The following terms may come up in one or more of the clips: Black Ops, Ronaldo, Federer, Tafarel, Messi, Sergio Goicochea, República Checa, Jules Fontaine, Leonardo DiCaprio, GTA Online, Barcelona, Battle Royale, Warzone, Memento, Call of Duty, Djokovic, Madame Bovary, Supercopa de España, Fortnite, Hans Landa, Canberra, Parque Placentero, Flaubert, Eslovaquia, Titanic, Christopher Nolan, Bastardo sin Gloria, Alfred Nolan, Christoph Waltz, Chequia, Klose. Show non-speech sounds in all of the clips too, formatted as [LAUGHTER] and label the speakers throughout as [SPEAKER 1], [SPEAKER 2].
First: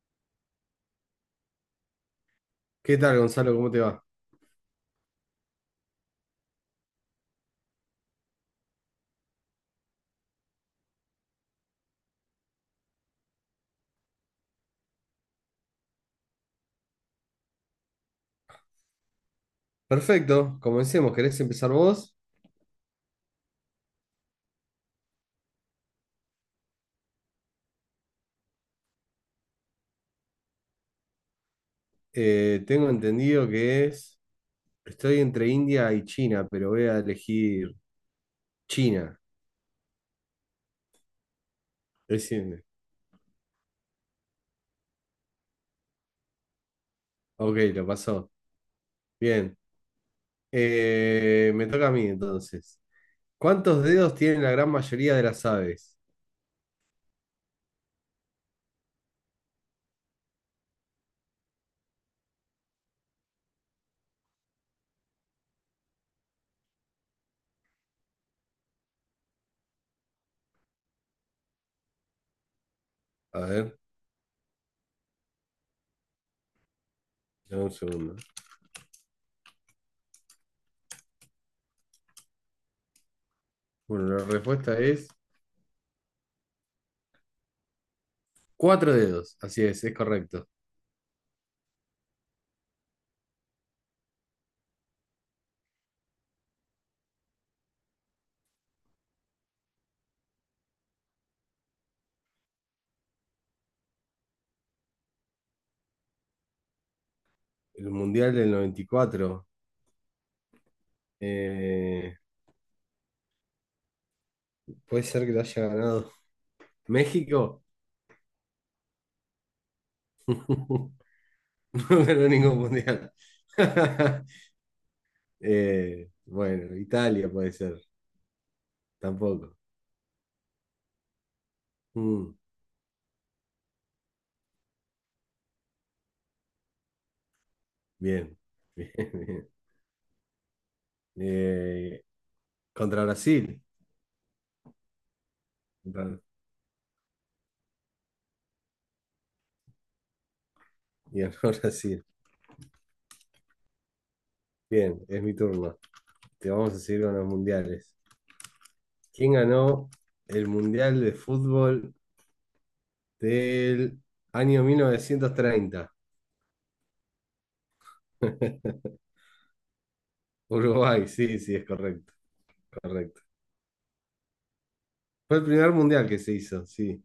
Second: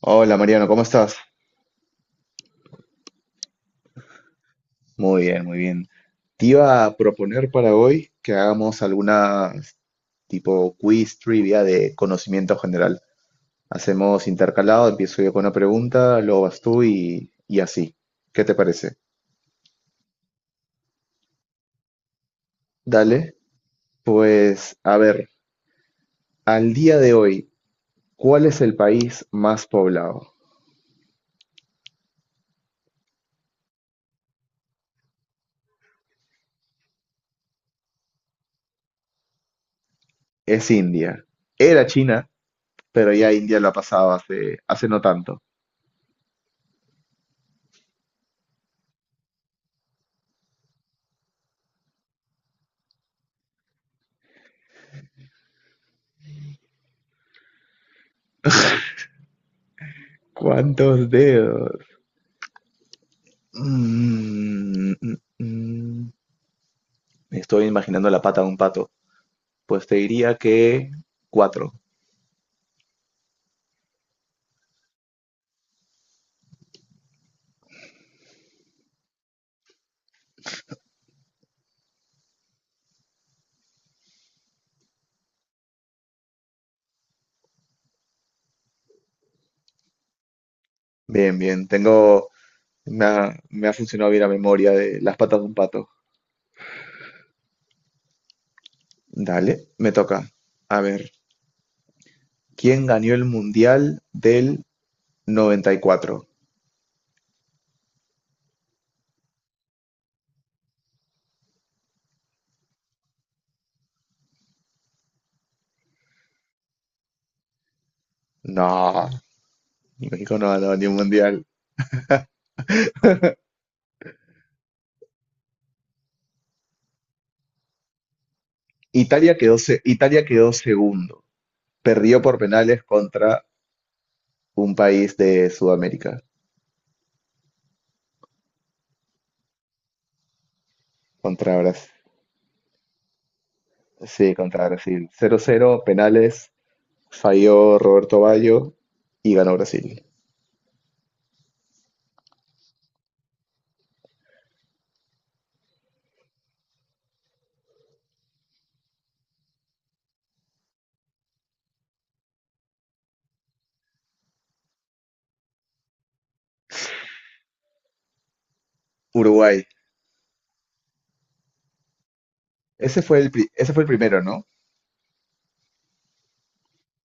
[SPEAKER 1] Hola Mariano, ¿cómo estás?
[SPEAKER 2] ¿Qué tal, Gonzalo? ¿Cómo te va?
[SPEAKER 1] Muy bien, muy bien. Te iba a proponer para hoy que hagamos alguna tipo quiz trivia de conocimiento general. Hacemos intercalado, empiezo yo con una pregunta, luego vas tú y así. ¿Qué te parece?
[SPEAKER 2] Perfecto, comencemos. ¿Querés empezar vos?
[SPEAKER 1] Dale, pues a ver, al día de hoy, ¿cuál es el país más poblado?
[SPEAKER 2] Tengo entendido que es. Estoy entre India y China, pero voy a elegir China.
[SPEAKER 1] Es India. Era China,
[SPEAKER 2] Es India.
[SPEAKER 1] pero ya India lo ha pasado hace no tanto.
[SPEAKER 2] Ok, lo pasó. Bien. Me toca a mí entonces. ¿Cuántos dedos tienen la gran mayoría de las aves?
[SPEAKER 1] ¿Cuántos dedos? Mm, mm, mm. mm. Estoy imaginando la pata de un pato. Pues te diría que cuatro.
[SPEAKER 2] A ver, dame un segundo. Bueno, la respuesta es cuatro dedos. Así es correcto.
[SPEAKER 1] Bien, bien. Tengo. Me ha funcionado bien la memoria de las patas de un pato. Dale, me toca. A ver, ¿quién ganó el Mundial del 94?
[SPEAKER 2] El Mundial del 94. Eh, puede ser que lo haya ganado México.
[SPEAKER 1] No, México no ganó ni un
[SPEAKER 2] [LAUGHS]
[SPEAKER 1] Mundial.
[SPEAKER 2] [LAUGHS] No ganó ningún mundial. [LAUGHS] Bueno, Italia puede ser, tampoco.
[SPEAKER 1] Italia quedó segundo. Perdió
[SPEAKER 2] Mm,
[SPEAKER 1] por penales contra un país de Sudamérica,
[SPEAKER 2] bien, [LAUGHS] bien, bien.
[SPEAKER 1] contra Brasil.
[SPEAKER 2] Eh, contra Brasil.
[SPEAKER 1] Sí, contra Brasil. 0-0
[SPEAKER 2] Contra-
[SPEAKER 1] penales, falló Roberto Baggio y ganó Brasil.
[SPEAKER 2] y ganó [LAUGHS] Brasil. Bien, es mi turno. Te vamos a seguir con los mundiales. ¿Quién ganó el mundial de fútbol del año 1930? [LAUGHS]
[SPEAKER 1] Uruguay.
[SPEAKER 2] Uruguay, sí, sí, es correcto,
[SPEAKER 1] Ese fue
[SPEAKER 2] correcto.
[SPEAKER 1] ese fue el primero, ¿no?
[SPEAKER 2] Fue el primer mundial que se hizo, sí.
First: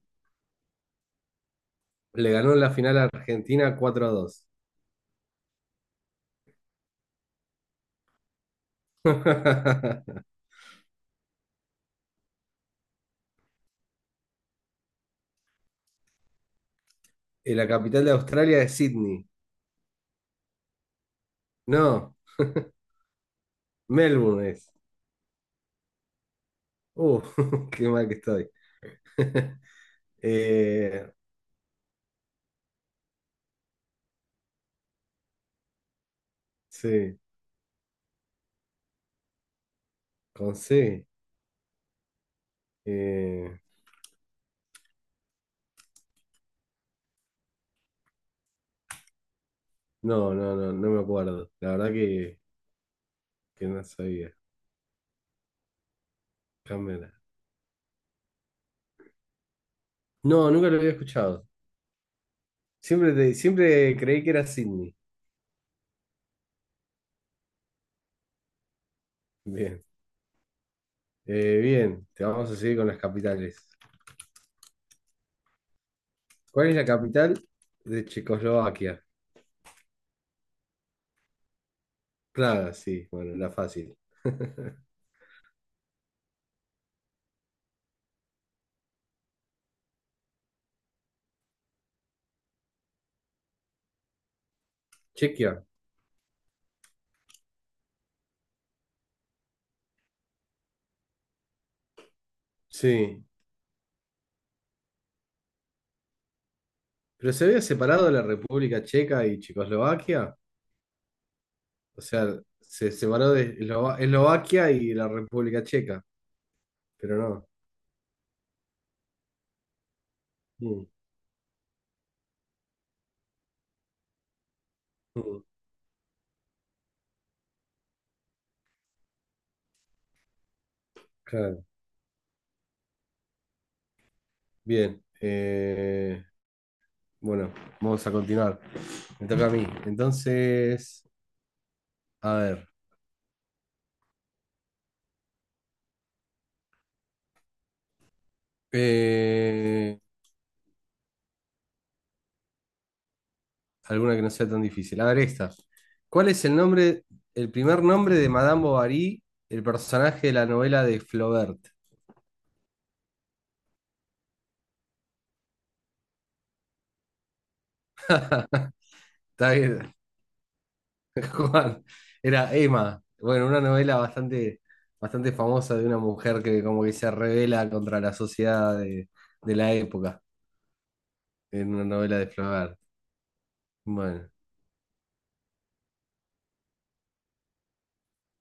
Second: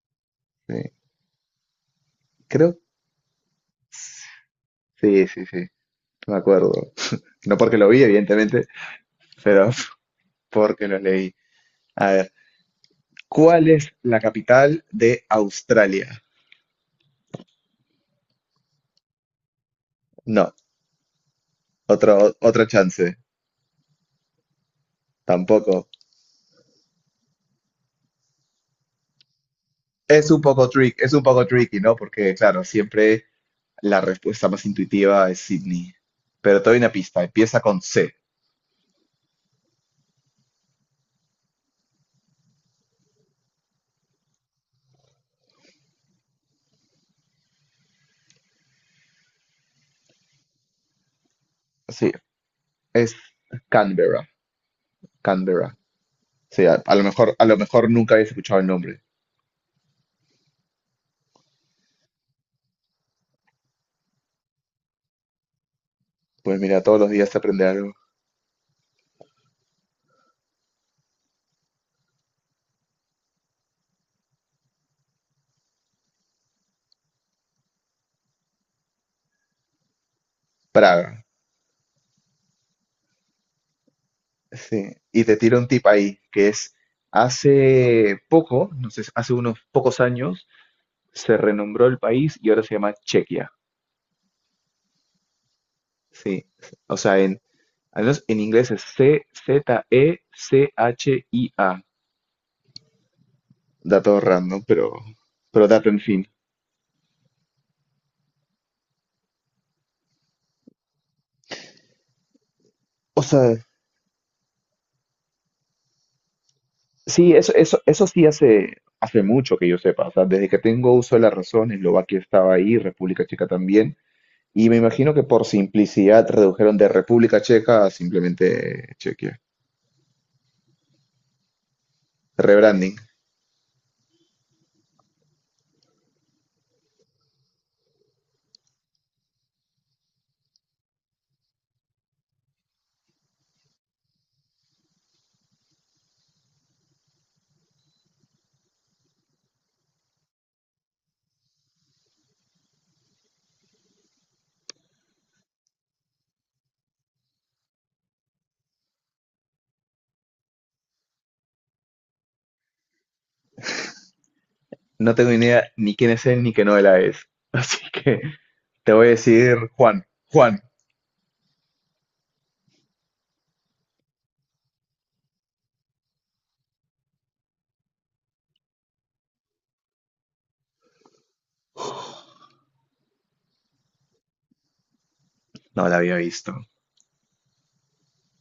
[SPEAKER 1] Sí,
[SPEAKER 2] Le ganó en la
[SPEAKER 1] creo.
[SPEAKER 2] final a Argentina cuatro a 2.
[SPEAKER 1] Sí, sí, sí, me acuerdo. No porque lo vi, evidentemente, pero
[SPEAKER 2] [LAUGHS]
[SPEAKER 1] [LAUGHS] porque lo leí. A ver, ¿cuál es la capital de Australia?
[SPEAKER 2] Y la capital de Australia es Sydney.
[SPEAKER 1] No,
[SPEAKER 2] No,
[SPEAKER 1] otro, otra chance,
[SPEAKER 2] Melbourne es.
[SPEAKER 1] tampoco.
[SPEAKER 2] Uh, [LAUGHS] qué mal que estoy. [LAUGHS]
[SPEAKER 1] Es un poco
[SPEAKER 2] Eh,
[SPEAKER 1] es un poco tricky, ¿no? Porque, claro, siempre la respuesta más intuitiva es Sydney. Pero te doy una
[SPEAKER 2] sí,
[SPEAKER 1] pista, empieza con C.
[SPEAKER 2] con C. Eh, no, no, no, no me acuerdo. La verdad
[SPEAKER 1] Sí,
[SPEAKER 2] que,
[SPEAKER 1] es
[SPEAKER 2] que no
[SPEAKER 1] Canberra,
[SPEAKER 2] sabía.
[SPEAKER 1] Canberra. Sí,
[SPEAKER 2] Cámara.
[SPEAKER 1] a lo mejor nunca habías escuchado el nombre.
[SPEAKER 2] No, nunca lo había escuchado. Siempre, siempre creí que era Sydney.
[SPEAKER 1] Pues mira, todos los días se aprende algo.
[SPEAKER 2] Bien. Bien, te vamos a seguir con las capitales. ¿Cuál es la capital de Checoslovaquia?
[SPEAKER 1] Praga,
[SPEAKER 2] Praga, sí, bueno, la fácil.
[SPEAKER 1] sí.
[SPEAKER 2] [LAUGHS]
[SPEAKER 1] Y te tiro un tip ahí, que es, hace poco, no sé, hace unos pocos años, se renombró el país y ahora se llama Chequia.
[SPEAKER 2] Chequia.
[SPEAKER 1] Sí, o sea, en, al menos en inglés es C-Z-E-C-H-I-A.
[SPEAKER 2] Sí,
[SPEAKER 1] Dato random, pero dato en fin.
[SPEAKER 2] pero se había separado de la República Checa y Checoslovaquia. O sea, se
[SPEAKER 1] O
[SPEAKER 2] separó de
[SPEAKER 1] sea,
[SPEAKER 2] Eslovaquia y la República Checa. Pero
[SPEAKER 1] sí,
[SPEAKER 2] no.
[SPEAKER 1] eso sí hace mucho que yo sepa. O sea, desde que
[SPEAKER 2] Mm,
[SPEAKER 1] tengo uso de la razón, Eslovaquia estaba ahí, República Checa también. Y me imagino que
[SPEAKER 2] mm,
[SPEAKER 1] por simplicidad redujeron de República Checa a simplemente Chequia.
[SPEAKER 2] claro.
[SPEAKER 1] Rebranding.
[SPEAKER 2] Bien. Bueno, vamos a continuar. Me toca a mí. Entonces, a ver, eh, alguna que no sea tan difícil. A ver, esta. ¿Cuál es el nombre, el primer nombre de Madame Bovary, el personaje de la novela de Flaubert?
[SPEAKER 1] No tengo ni idea ni quién es él ni qué novela es. [LAUGHS] Así que te voy a
[SPEAKER 2] Está
[SPEAKER 1] decir
[SPEAKER 2] bien.
[SPEAKER 1] Juan. Juan.
[SPEAKER 2] Juan, era Emma. Bueno, una novela bastante, bastante famosa de una mujer que como que se revela contra la sociedad de la época, en una novela de Flaubert. Bueno,
[SPEAKER 1] No la había visto.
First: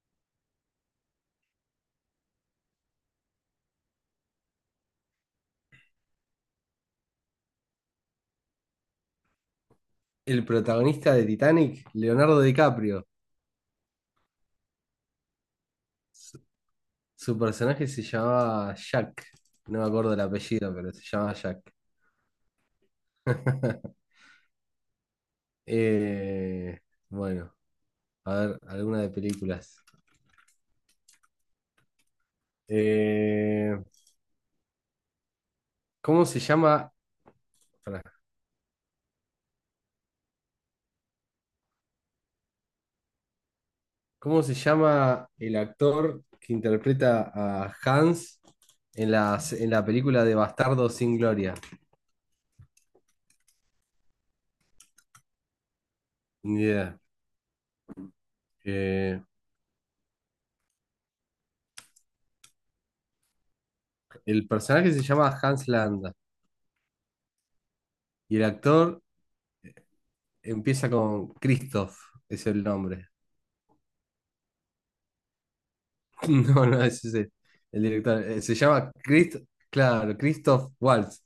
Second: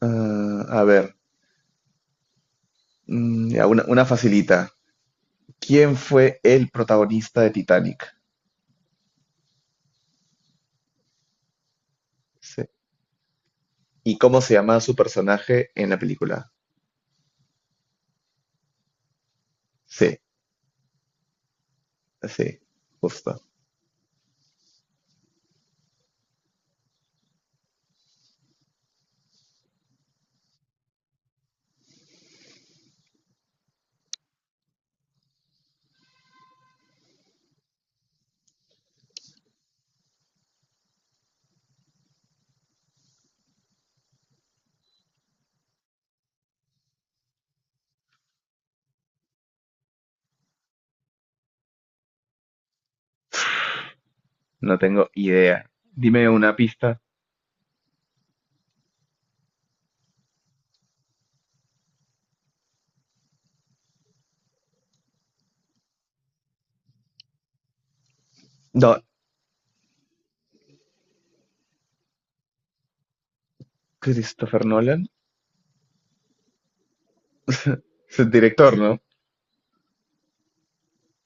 [SPEAKER 1] Ah, a ver, ya, una facilita. ¿Quién fue el protagonista de Titanic?
[SPEAKER 2] el protagonista de Titanic, Leonardo
[SPEAKER 1] Sí.
[SPEAKER 2] DiCaprio.
[SPEAKER 1] ¿Y cómo se llamaba su personaje en la película?
[SPEAKER 2] Su personaje se llamaba Jack. No me acuerdo
[SPEAKER 1] Sí.
[SPEAKER 2] el apellido, pero se llamaba Jack.
[SPEAKER 1] Sí, justo.
[SPEAKER 2] [LAUGHS] Eh, bueno, a ver, alguna de películas. Eh, ¿cómo se llama? pará, ¿Cómo se llama el actor que interpreta a Hans en la película de Bastardo sin Gloria?
[SPEAKER 1] No tengo idea. Dime
[SPEAKER 2] Ni
[SPEAKER 1] una
[SPEAKER 2] idea.
[SPEAKER 1] pista.
[SPEAKER 2] Eh, el personaje se llama Hans Landa y el
[SPEAKER 1] No,
[SPEAKER 2] actor empieza con Christoph, es el nombre.
[SPEAKER 1] Christopher Nolan
[SPEAKER 2] [LAUGHS] No, no, ese es el
[SPEAKER 1] es
[SPEAKER 2] director.
[SPEAKER 1] el director, ¿no?
[SPEAKER 2] Claro, Christoph Waltz.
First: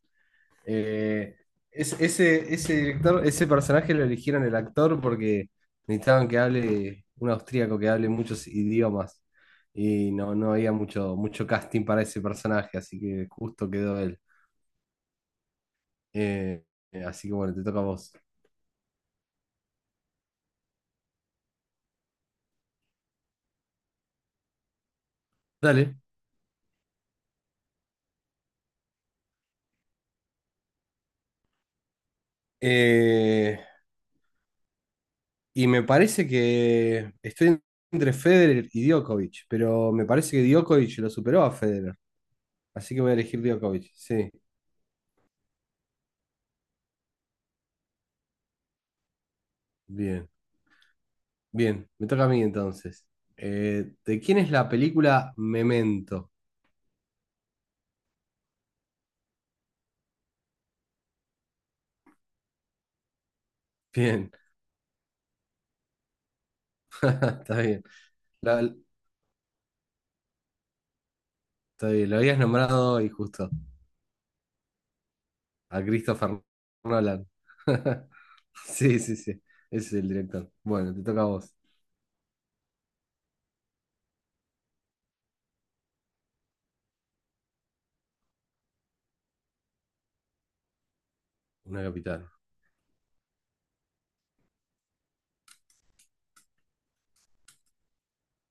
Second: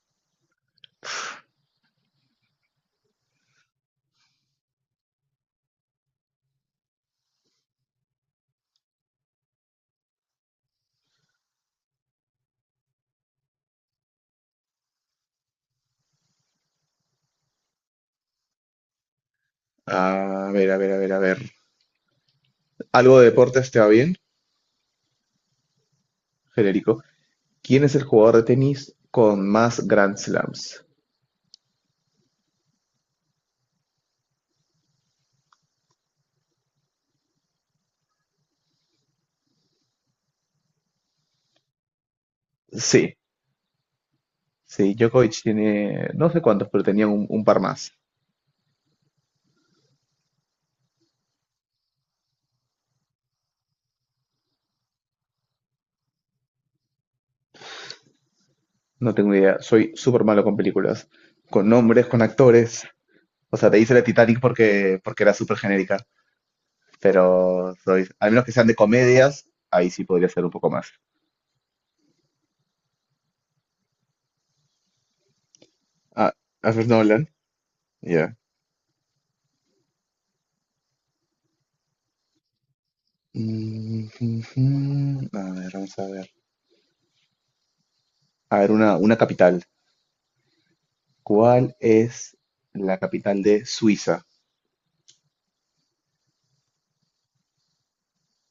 [SPEAKER 2] Eh, ese personaje lo eligieron el actor porque necesitaban que hable un austríaco que hable muchos idiomas y no, no había mucho, mucho casting para ese personaje, así que justo quedó él. Eh, así que bueno, te toca a vos.
[SPEAKER 1] A ver, a ver, a ver, a ver. ¿Algo de deportes te va bien,
[SPEAKER 2] Dale.
[SPEAKER 1] Federico? ¿Quién es el jugador de tenis con más Grand Slams?
[SPEAKER 2] Eh, y me parece que estoy entre Federer y Djokovic, pero me parece que Djokovic lo superó a Federer, así que voy a
[SPEAKER 1] Sí,
[SPEAKER 2] elegir Djokovic. Sí,
[SPEAKER 1] sí, Djokovic tiene, no sé cuántos, pero tenía un par más.
[SPEAKER 2] bien. Bien, me toca a mí entonces. ¿De quién es la película Memento?
[SPEAKER 1] No tengo idea. Soy súper malo con películas, con nombres, con actores. O sea, te hice la
[SPEAKER 2] Bien,
[SPEAKER 1] Titanic porque era súper genérica.
[SPEAKER 2] [LAUGHS] está
[SPEAKER 1] Pero
[SPEAKER 2] bien.
[SPEAKER 1] soy, al menos que sean
[SPEAKER 2] La-
[SPEAKER 1] de comedias, ahí sí podría ser un poco más.
[SPEAKER 2] está bien, lo habías nombrado y justo a
[SPEAKER 1] Ah,
[SPEAKER 2] Christopher
[SPEAKER 1] Alfred
[SPEAKER 2] Nolan.
[SPEAKER 1] Nolan,
[SPEAKER 2] [LAUGHS]
[SPEAKER 1] ya.
[SPEAKER 2] Sí, sí, sí, ese es el director. Bueno, te toca a vos.
[SPEAKER 1] Mm. A ver, vamos a ver. A ver, una capital. ¿Cuál
[SPEAKER 2] Una capital.
[SPEAKER 1] es la capital de Suiza?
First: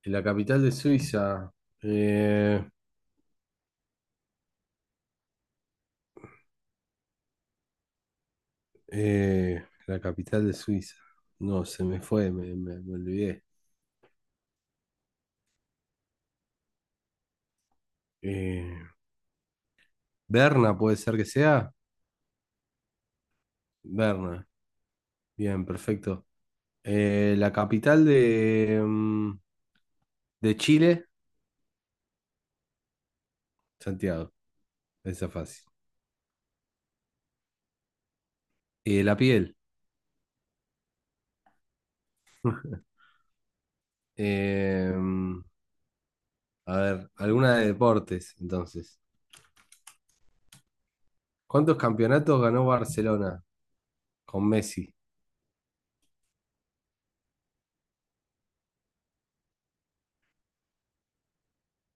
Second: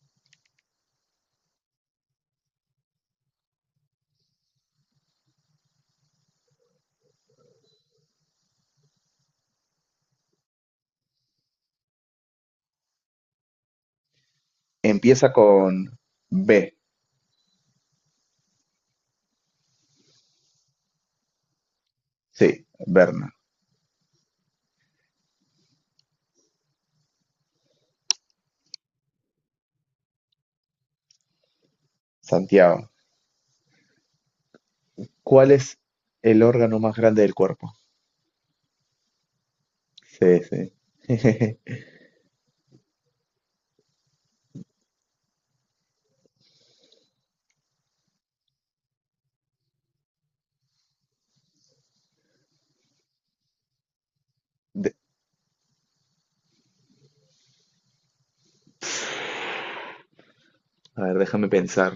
[SPEAKER 2] La capital de Suiza. eh, la capital de Suiza. No, se me fue, me olvidé.
[SPEAKER 1] Empieza con B.
[SPEAKER 2] Eh, Berna puede ser que sea.
[SPEAKER 1] Sí, Berna.
[SPEAKER 2] Berna. Bien, perfecto. La capital de, de Chile,
[SPEAKER 1] Santiago.
[SPEAKER 2] Santiago, esa
[SPEAKER 1] ¿Cuál
[SPEAKER 2] fácil.
[SPEAKER 1] es el órgano más grande del cuerpo?
[SPEAKER 2] La piel.
[SPEAKER 1] Sí, sí. [LAUGHS]
[SPEAKER 2] [LAUGHS] Eh, mm, a ver, alguna de deportes, entonces. ¿Cuántos campeonatos ganó Barcelona con Messi?
[SPEAKER 1] De- a ver, déjame pensar.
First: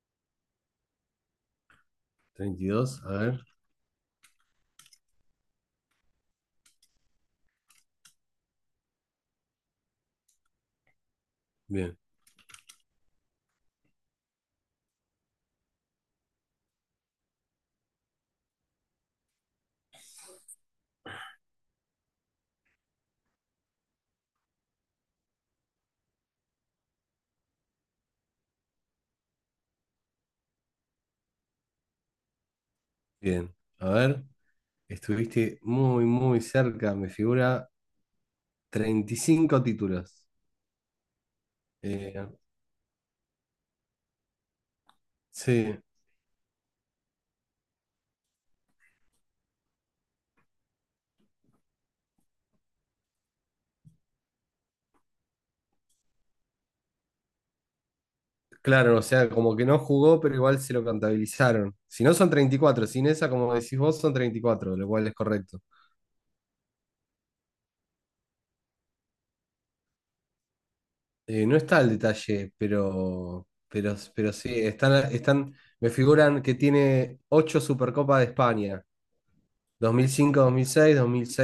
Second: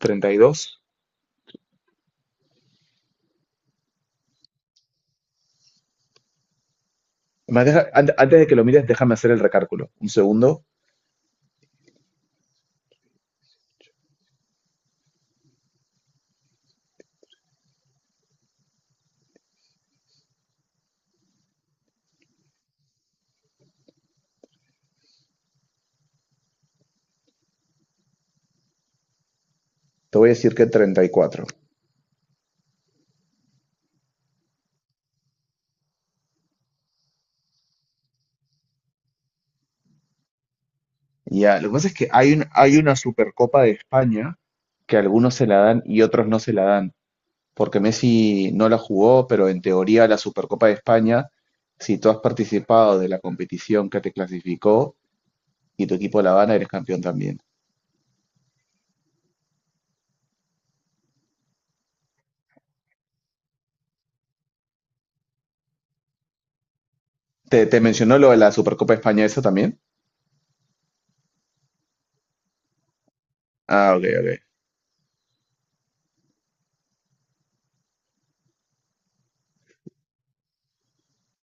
[SPEAKER 1] 32.
[SPEAKER 2] 32, a ver.
[SPEAKER 1] Antes de que lo mires, déjame hacer el recálculo. Un segundo.
[SPEAKER 2] Bien,
[SPEAKER 1] Te voy a decir que 34.
[SPEAKER 2] bien. A ver, estuviste muy, muy cerca, me figura 35 títulos.
[SPEAKER 1] Ya, lo que pasa es que
[SPEAKER 2] Eh,
[SPEAKER 1] hay una Supercopa de España que algunos se la
[SPEAKER 2] sí,
[SPEAKER 1] dan y otros no se la dan, porque Messi no la jugó, pero en teoría la Supercopa de España, si tú has participado de la competición que te clasificó y tu equipo la gana, eres campeón también.
[SPEAKER 2] claro, o sea, como que no jugó, pero igual se lo contabilizaron. Si no son 34, sin esa, como decís vos, son 34, lo cual es correcto.
[SPEAKER 1] ¿Te mencionó lo de la Supercopa de España eso también?
[SPEAKER 2] No está el detalle, pero,
[SPEAKER 1] Ah,
[SPEAKER 2] pero,
[SPEAKER 1] ok,
[SPEAKER 2] pero
[SPEAKER 1] ok.
[SPEAKER 2] sí, me figuran que tiene 8 Supercopa de España, dos dos dos dos dos dos dos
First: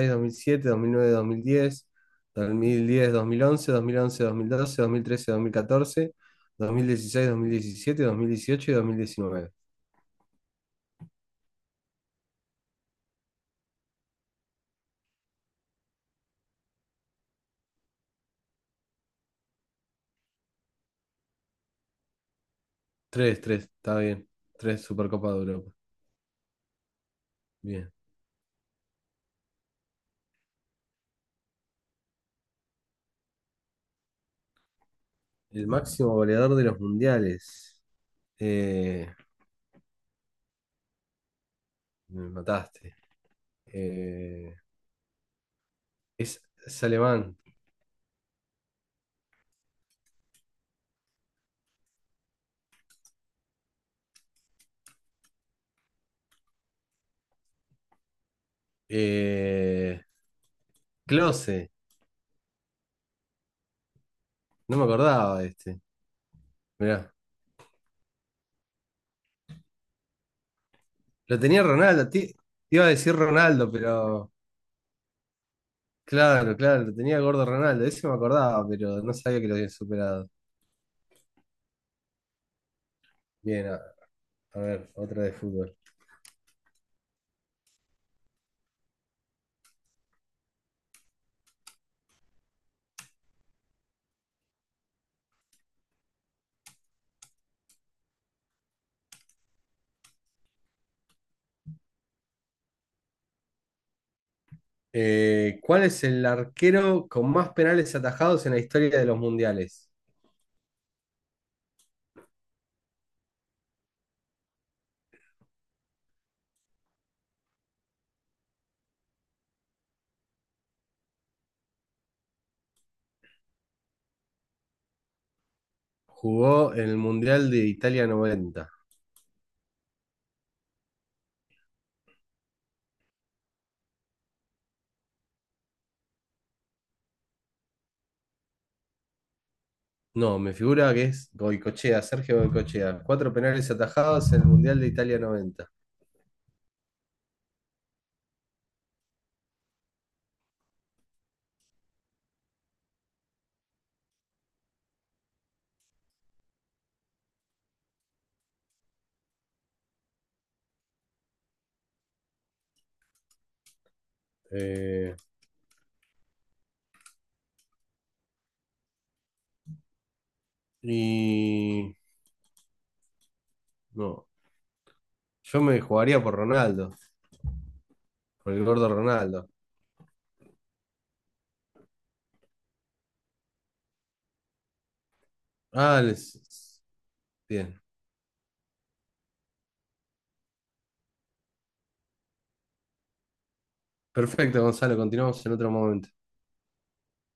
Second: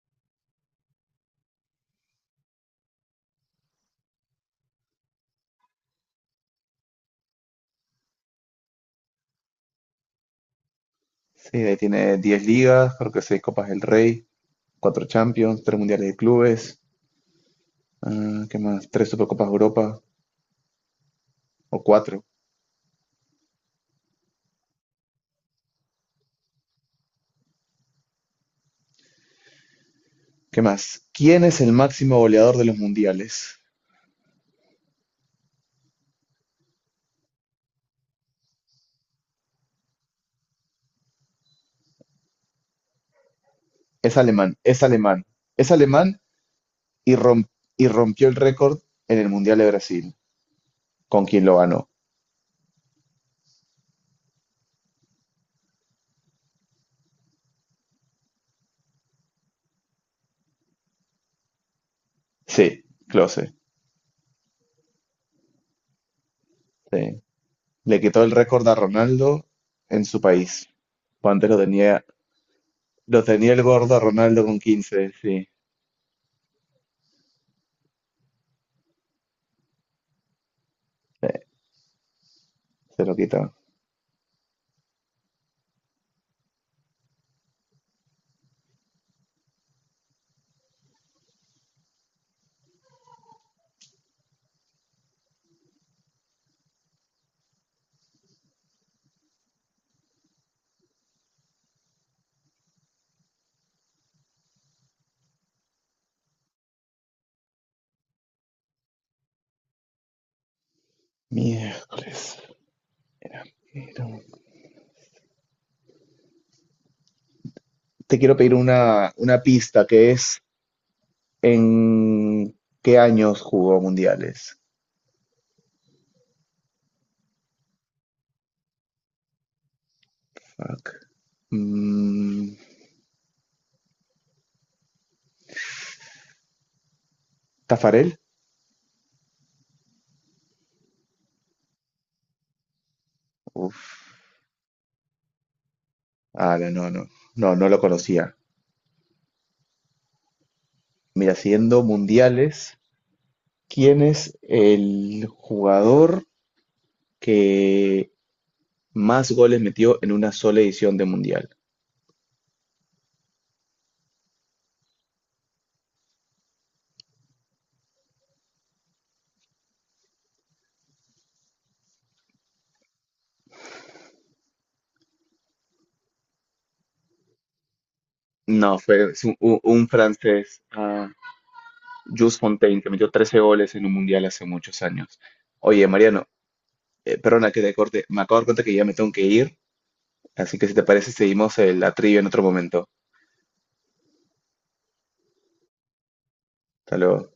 [SPEAKER 2] dos dos dos mil mil mil mil mil mil mil cinco, seis, seis, siete, nueve, diez, diez, once, 2011, 2012, 2013, 2014, 2016, 2017, 2018 y 2019.
[SPEAKER 1] Sí, ahí tiene 10 ligas, creo que 6 Copas del Rey, 4 Champions, 3 Mundiales de Clubes, ah, ¿qué más? 3 Supercopas de Europa o 4.
[SPEAKER 2] Tres, tres, está bien. 3 Supercopa de Europa. Bien.
[SPEAKER 1] ¿Qué más? ¿Quién es el máximo goleador de los mundiales?
[SPEAKER 2] El máximo goleador de los mundiales. Eh, me mataste.
[SPEAKER 1] Es
[SPEAKER 2] Eh,
[SPEAKER 1] alemán, es alemán, es alemán
[SPEAKER 2] es, es
[SPEAKER 1] y,
[SPEAKER 2] alemán.
[SPEAKER 1] rom- y rompió el récord en el Mundial de Brasil, con quien lo ganó.
[SPEAKER 2] Eh, Klose.
[SPEAKER 1] Sí, Klose,
[SPEAKER 2] No me acordaba de este. Mirá.
[SPEAKER 1] sí. Le quitó el récord a Ronaldo en su país. Pues
[SPEAKER 2] Lo
[SPEAKER 1] antes lo
[SPEAKER 2] tenía
[SPEAKER 1] tenía,
[SPEAKER 2] Ronaldo. Te iba a decir
[SPEAKER 1] lo tenía el
[SPEAKER 2] Ronaldo,
[SPEAKER 1] gordo a
[SPEAKER 2] pero.
[SPEAKER 1] Ronaldo con 15, sí,
[SPEAKER 2] Claro, claro, lo tenía gordo Ronaldo. Ese me acordaba, pero no sabía que lo habían superado.
[SPEAKER 1] se lo quitó.
[SPEAKER 2] Bien, a ver, otra de fútbol. ¿Cuál es el arquero con más penales atajados en la historia de los mundiales?
[SPEAKER 1] Miércoles. Pero- Te quiero pedir una pista que es en qué años jugó mundiales.
[SPEAKER 2] Jugó en el Mundial de Italia 90.
[SPEAKER 1] Fuck. Mm, ¿Tafarel?
[SPEAKER 2] No, me figura que es Goicochea, Sergio Goicochea. Cuatro penales
[SPEAKER 1] Uf,
[SPEAKER 2] atajados en el Mundial de Italia noventa.
[SPEAKER 1] ah, no, no, no, no, no lo conocía. Mira, siguiendo mundiales, ¿quién es el jugador que más goles metió en una sola edición de mundial?
[SPEAKER 2] Eh, y no, yo me jugaría por Ronaldo, por el
[SPEAKER 1] No,
[SPEAKER 2] gordo
[SPEAKER 1] fue es un,
[SPEAKER 2] Ronaldo.
[SPEAKER 1] un- un francés, ah, Jules Fontaine, que metió 13 goles en un mundial hace muchos años. Oye,
[SPEAKER 2] Ah,
[SPEAKER 1] Mariano,
[SPEAKER 2] les-
[SPEAKER 1] perdona que te
[SPEAKER 2] bien.
[SPEAKER 1] corte, me acabo de dar cuenta que ya me tengo que ir, así que si te parece seguimos la trivia en otro momento.
[SPEAKER 2] Perfecto, Gonzalo, continuamos en otro momento.
[SPEAKER 1] Hasta luego.